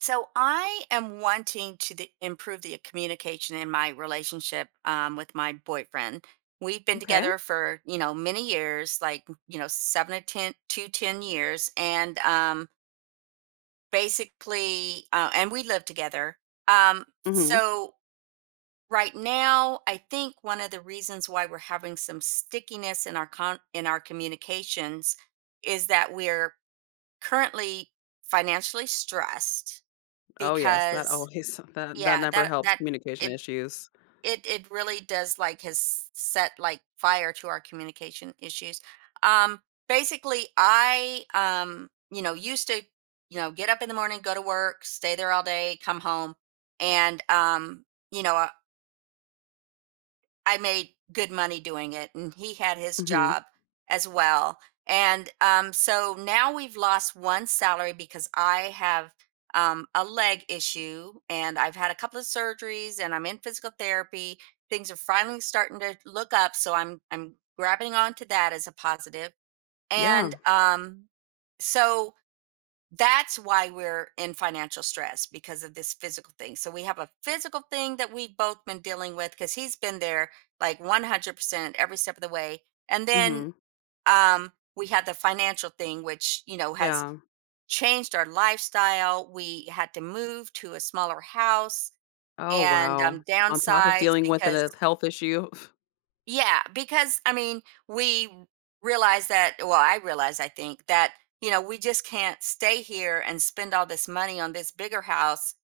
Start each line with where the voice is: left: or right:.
right: So I am wanting improve the communication in my relationship with my boyfriend. We've been
left: Okay.
right: together for many years, like 7 to 10 to 10 years, and basically, and we live together.
left: Mhm.
right: So right now, I think one of the reasons why we're having some stickiness in our communications is that we're currently financially stressed
left: Oh, yes, that
right: because,
left: always that
right: yeah,
left: never
right: that
left: helps
right: that
left: communication
right: it
left: issues.
right: it really does, like, has set like fire to our communication issues. Um basically I used to, get up in the morning, go to work, stay there all day, come home and, you know I made good money doing it, and he had his
left: Mhm.
right: job as well. And so now we've lost one salary because I have, a leg issue, and I've had a couple of surgeries, and I'm in physical therapy. Things are finally starting to look up, so I'm grabbing onto that as a positive.
left: Yeah.
right: And so that's why we're in financial stress, because of this physical thing. So we have a physical thing that we've both been dealing with, because he's been there like 100% every step of the way. And then,
left: Mhm.
right: we had the financial thing, which, has
left: Yeah.
right: changed our lifestyle. We had to move to a smaller house
left: Oh,
right: and,
left: wow. On top of
right: downsize,
left: dealing with
right: because,
left: a health issue.
right: yeah, because I mean, we realize that, well, I realize, I think that, we just can't stay here and spend all this money on this bigger house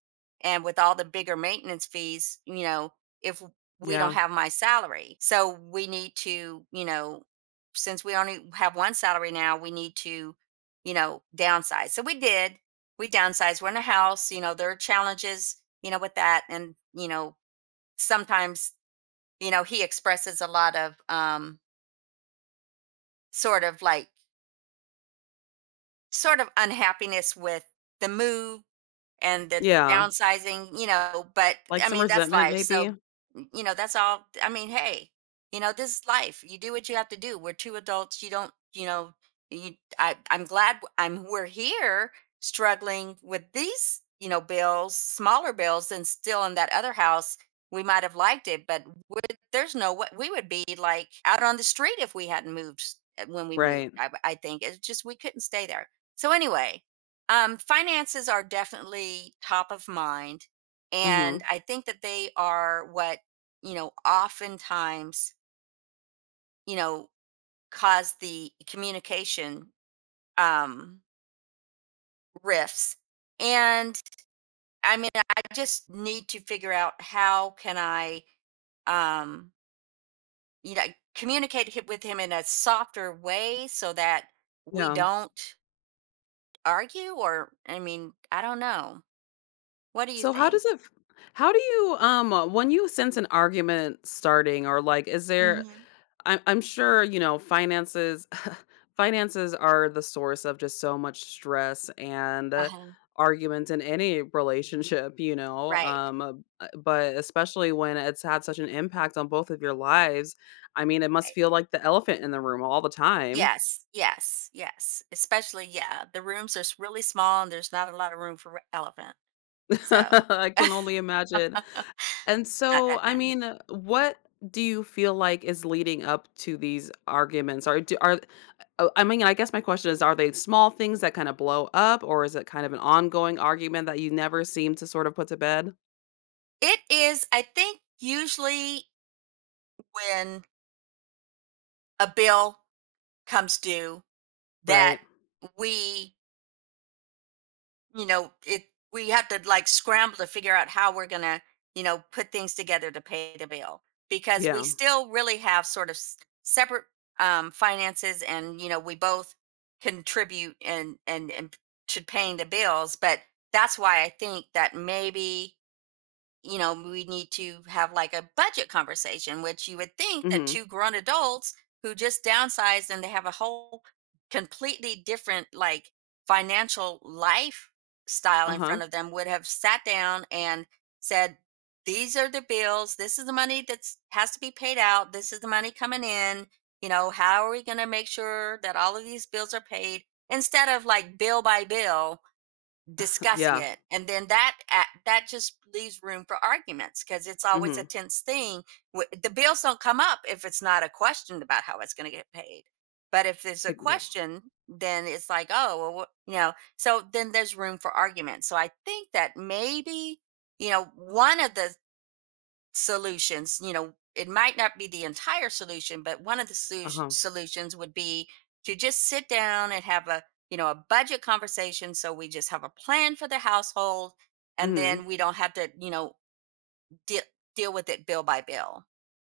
right: and with all the bigger maintenance fees, if we don't
left: Yeah.
right: have my salary. So we need to, since we only have one salary now, we need to, downsize. So we did. We downsized. We're in a house, there are challenges, with that. And, sometimes, he expresses a lot of, sort of like, unhappiness with the move and the
left: Yeah.
right: downsizing, but
left: Like
right: I
left: some
right: mean, that's
left: resentment
right: life. So,
left: maybe?
right: that's all. I mean, hey, this is life. You do what you have to do. We're two adults. You don't, you, I'm glad w- I'm, we're here struggling with these, bills, smaller bills, and still in that other house, we might have liked it, but would, there's no way we would be like out on the street if we hadn't moved, when we moved.
left: Right.
right: I think it's just we couldn't stay there. So, anyway, finances are definitely top of mind. And
left: Mhm.
right: I think that they are what, oftentimes, you know, cause the communication, um, rifts. And I mean, I just need to figure out, how can I, um, you know, communicate with him in a softer way, so that we
left: Yeah.
right: don't argue, or, I mean, I don't know. What do you
left: So how
right: think?
left: does it f How do you, when you sense an argument starting, or, like, is there.
right: Hmm.
left: I'm sure, you know, finances finances are the source of just so much stress and
right: Uh-huh.
left: arguments in any relationship, you know.
right: Right.
left: But especially when it's had such an impact on both of your lives, I mean, it must
right: Right.
left: feel like the elephant in the room all the time.
right: Yes, yes, yes. Especially, yeah, the rooms are really small, and there's not a lot of room for a elephant. So,
left: I can only imagine. And
right: not
left: so,
right: that
left: I
right: tiny.
left: mean, what do you feel like is leading up to these arguments? Are do, are I mean, I guess my question is, are they small things that kind of blow up, or is it kind of an ongoing argument that you never seem to sort of put to bed?
right: It is, I think, usually when a bill comes due that,
left: Right.
right: we you know, it we have to, like, scramble to figure out how we're going to, put things together to pay the bill, because we
left: Yeah.
right: still really have sort of, separate, finances, and, we both contribute, and to paying the bills. But that's why I think that maybe, we need to have, like, a budget conversation, which you would think that
left: hmm
right: two grown adults who just downsized and they have a whole completely different, like, financial lifestyle in
left: Uh-huh.
right: front of them, would have sat down and said, these are the bills. This is the money that's has to be paid out. This is the money coming in. You know, how are we going to make sure that all of these bills are paid, instead of like bill by bill discussing
left: Yeah.
right: it? And then that just leaves room for arguments, because it's always a
left: Mm-hmm.
right: tense thing. The bills don't come up if it's not a question about how it's going to get paid. But if there's a
left: Exactly.
right: question, then it's like, oh, well, what, you know? So then there's room for argument. So I think that maybe, one of the solutions, it might not be the entire solution, but one of the solu-
left: Uh-huh.
right: solutions would be to just sit down and have a, a budget conversation, so we just have a plan for the household, and then
left: Hmm.
right: we don't have to, deal deal with it bill by bill.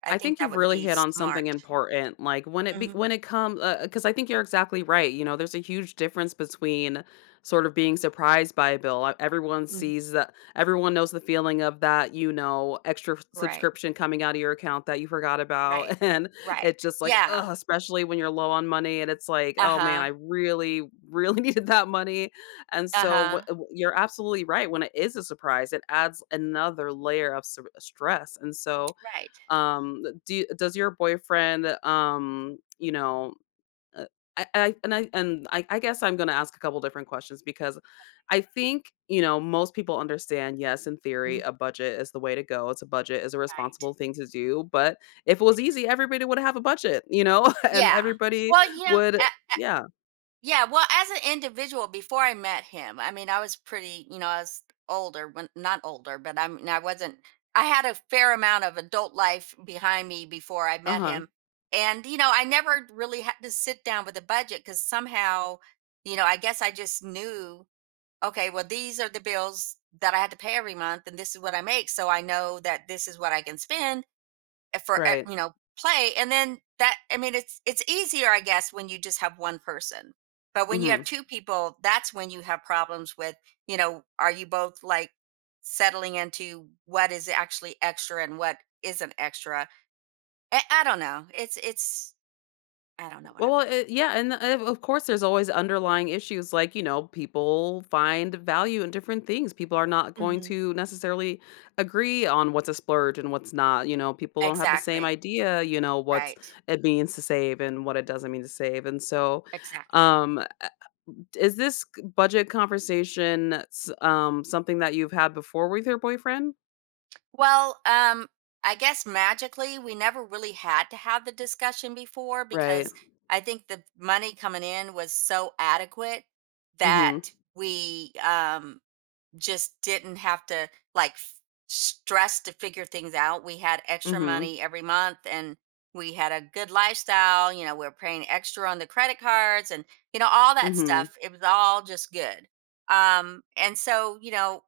right: I
left: I
right: think
left: think
right: that
left: you've
right: would
left: really
right: be
left: hit on
right: smart.
left: something important, like,
right: Hmm.
left: when it comes, because I think you're exactly right, you know, there's a huge difference between sort of being surprised by a bill. Everyone
right: Mm.
left: sees that, everyone knows the feeling of that, you know, extra
right: Right,
left: subscription coming out of your account that you forgot
right: right,
left: about, and
right: right.
left: it's just like,
right: Yeah.
left: ugh, especially when you're low on money and it's like, "Oh, man,
right: Uh-huh,
left: I really, really needed that money," and so, wha
right: uh-huh.
left: you're absolutely right, when it is a surprise, it adds another layer of sur stress, and so
right: Right.
left: do does your boyfriend, you know, uh, I guess I'm gonna ask a couple different questions because I think, you know, most people understand, yes, in theory,
right: Mhm.
left: a budget is the way to go. It's a budget is a
right: Right.
left: responsible thing to do. But if it was easy, everybody would have a budget, you know, and
right: Yeah.
left: everybody
right: Well,
left: would
right: a-
left: yeah.
right: yeah, well, as an individual, before I met him, I mean, I was pretty, I was older, when, not older, but I mean, I wasn't. I had a fair amount of adult life behind me before I met
left: Uh-huh.
right: him, and, I never really had to sit down with a budget, because somehow, I guess I just knew, okay, well, these are the bills that I had to pay every month, and this is what I make, so I know that this is what I can spend for,
left: Right.
right: play. And then that, I mean, it's, easier, I guess, when you just have one person, but when you have
left: Mhm.
right: two people, that's when you have problems with, are you both, like, settling into what is actually extra and what isn't extra? I don't know. It's I don't know what I'm
left: Well,
right: saying.
left: yeah, and, of course, there's always underlying issues, like, you know, people find value in different things. People are not going
right: Hmm.
left: to necessarily agree on what's a splurge and what's not, you know, people don't have the same
right: Exactly.
left: idea, you know, what's
right: Right.
left: it means to save and what it doesn't mean to save, and so,
right: Exactly.
left: um, uh, is this c budget conversation s something that you've had before with your boyfriend?
right: Well, I guess magically we never really had to have the discussion before,
left: Right.
right: because I think the money coming in was so adequate that
left: Mhm.
right: we, just didn't have to, like, stress to figure things out. We had extra
left: Mhm.
right: money every month, and we had a good lifestyle. You know, we were paying extra on the credit cards, and, all that
left: Mhm.
right: stuff. It was all just good. And so,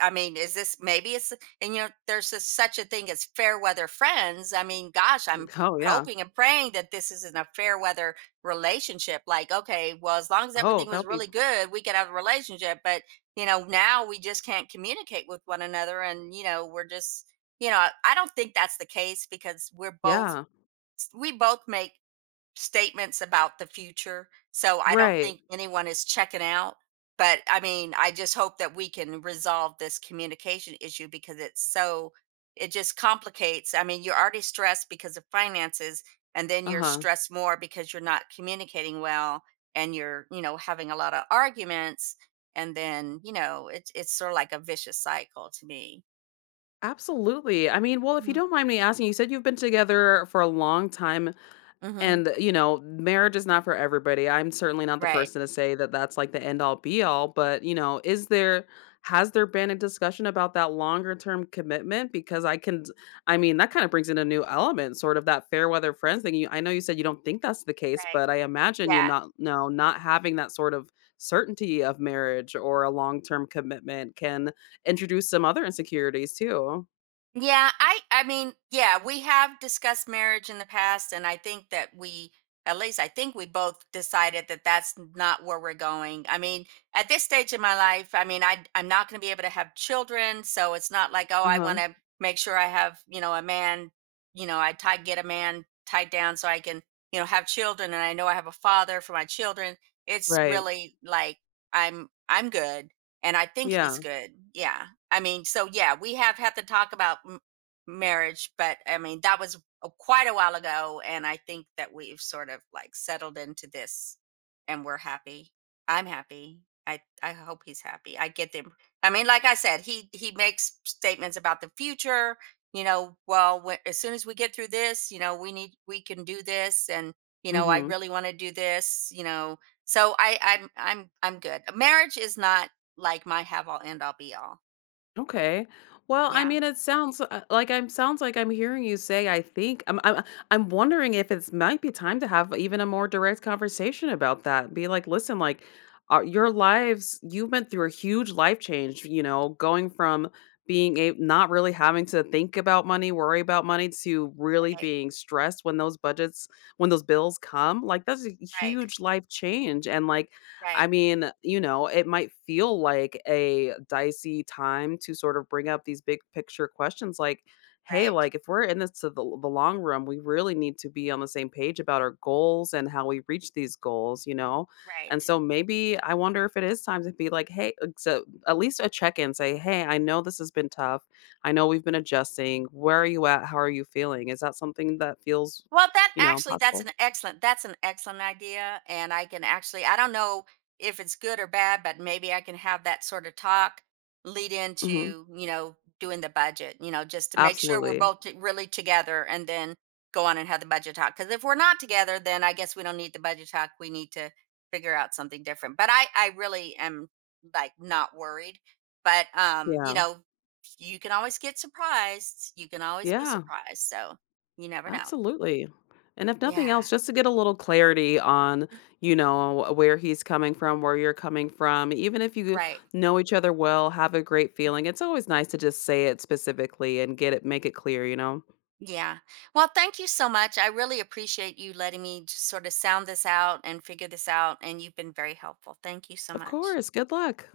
right: I mean, is this, maybe it's, and you know, there's a, such a thing as fair weather friends. I mean, gosh, I'm
left: Oh, yeah.
right: hoping and praying that this isn't a fair weather relationship. Like, okay, well, as long as
left: Oh,
right: everything was
left: that'll be
right: really good, we could have a relationship. But, you know, now we just can't communicate with one another, and, we're just, I don't think that's the case, because
left: yeah.
right: we both make statements about the future. So I don't
left: Right.
right: think anyone is checking out. But I mean, I just hope that we can resolve this communication issue, because it's so, it just complicates. I mean, you're already stressed because of finances, and then you're
left: Uh-huh.
right: stressed more because you're not communicating well, and you're, having a lot of arguments. And then, it's sort of like a vicious cycle to me.
left: Absolutely. I mean, well, if you
right: Yeah.
left: don't mind me asking, you said you've been together for a long time
right: Hmm.
left: and, you know, marriage is not for everybody. I'm certainly not the
right: Right.
left: person to say that that's like the end all be all, but, you know, is there has there been a discussion about that longer term commitment? Because I can. I mean, that kind of brings in a new element, sort of that fair weather friends thing. You I know you said you don't think that's the case,
right: Right.
left: but I imagine you
right: Yeah.
left: not no, not having that sort of certainty of marriage or a long term commitment can introduce some other insecurities too.
right: Yeah, I mean, yeah, we have discussed marriage in the past, and I think that we, at least I think we both decided that that's not where we're going. I mean, at this stage in my life, I mean, I'm not going to be able to have children, so it's not like, oh, I
left: Uh-huh.
right: want to make sure I have, a man, you know, I tie get a man tied down so I can, have children, and I know I have a father for my children. It's
left: Right.
right: really like I'm good, and I think he's
left: Yeah.
right: good. Yeah. I mean, so, yeah, we have had to talk about, marriage, but I mean, that was, quite a while ago. And I think that we've sort of, like, settled into this, and we're happy. I'm happy. I hope he's happy. I get them. I mean, like I said, he makes statements about the future, well, when, as soon as we get through this, we can do this. And, I
left: Mhm.
right: really want to do this, so, I'm good. Marriage is not like my have all end all be all
left: Okay. Well, I
right: yeah,
left: mean, it sounds like I'm sounds like I'm hearing you say I think I'm wondering if it's might be time to have even a more direct conversation about that. Be like, "Listen, like your lives, you've been through a huge life change, you know, going from being a not really having to think about money, worry about money, to really
right: right,
left: being stressed when those budgets when those bills come. Like that's a
right: right,
left: huge life change, and like
right: right,
left: I mean, you know, it might feel like a dicey time to sort of bring up these big picture questions like, hey,
right: right,
left: like if we're in this to the long run, we really need to be on the same page about our goals and how we reach these goals, you know? And
right: right.
left: so maybe I wonder if it is time to be like, hey, so at least a check in, say, hey, I know this has been tough. I know we've been adjusting. Where are you at? How are you feeling? Is that something that feels,
right: Well, that
left: you know,
right: actually,
left: possible?
right: that's an excellent idea. And I can actually, I don't know if it's good or bad, but maybe I can have that sort of talk lead
left: hmm
right: into, doing the budget, just to make sure we're
left: Absolutely.
right: both, really together, and then go on and have the budget talk. Because if we're not together, then I guess we don't need the budget talk. We need to figure out something different. But I really am, like, not worried, but, you
left: Yeah.
right: know, you can always get surprised. You can always be
left: Yeah.
right: surprised. So, you never know.
left: Absolutely. And if nothing
right: Yeah.
left: else, just to get a little clarity on,
right: Mm.
left: you know, where he's coming from, where you're coming from, even if you
right: Right.
left: know each other well, have a great feeling. It's always nice to just say it specifically and get it, make it clear, you know?
right: Yeah. Well, thank you so much. I really appreciate you letting me just sort of sound this out and figure this out. And you've been very helpful. Thank you so
left: Of
right: much.
left: course. Good luck.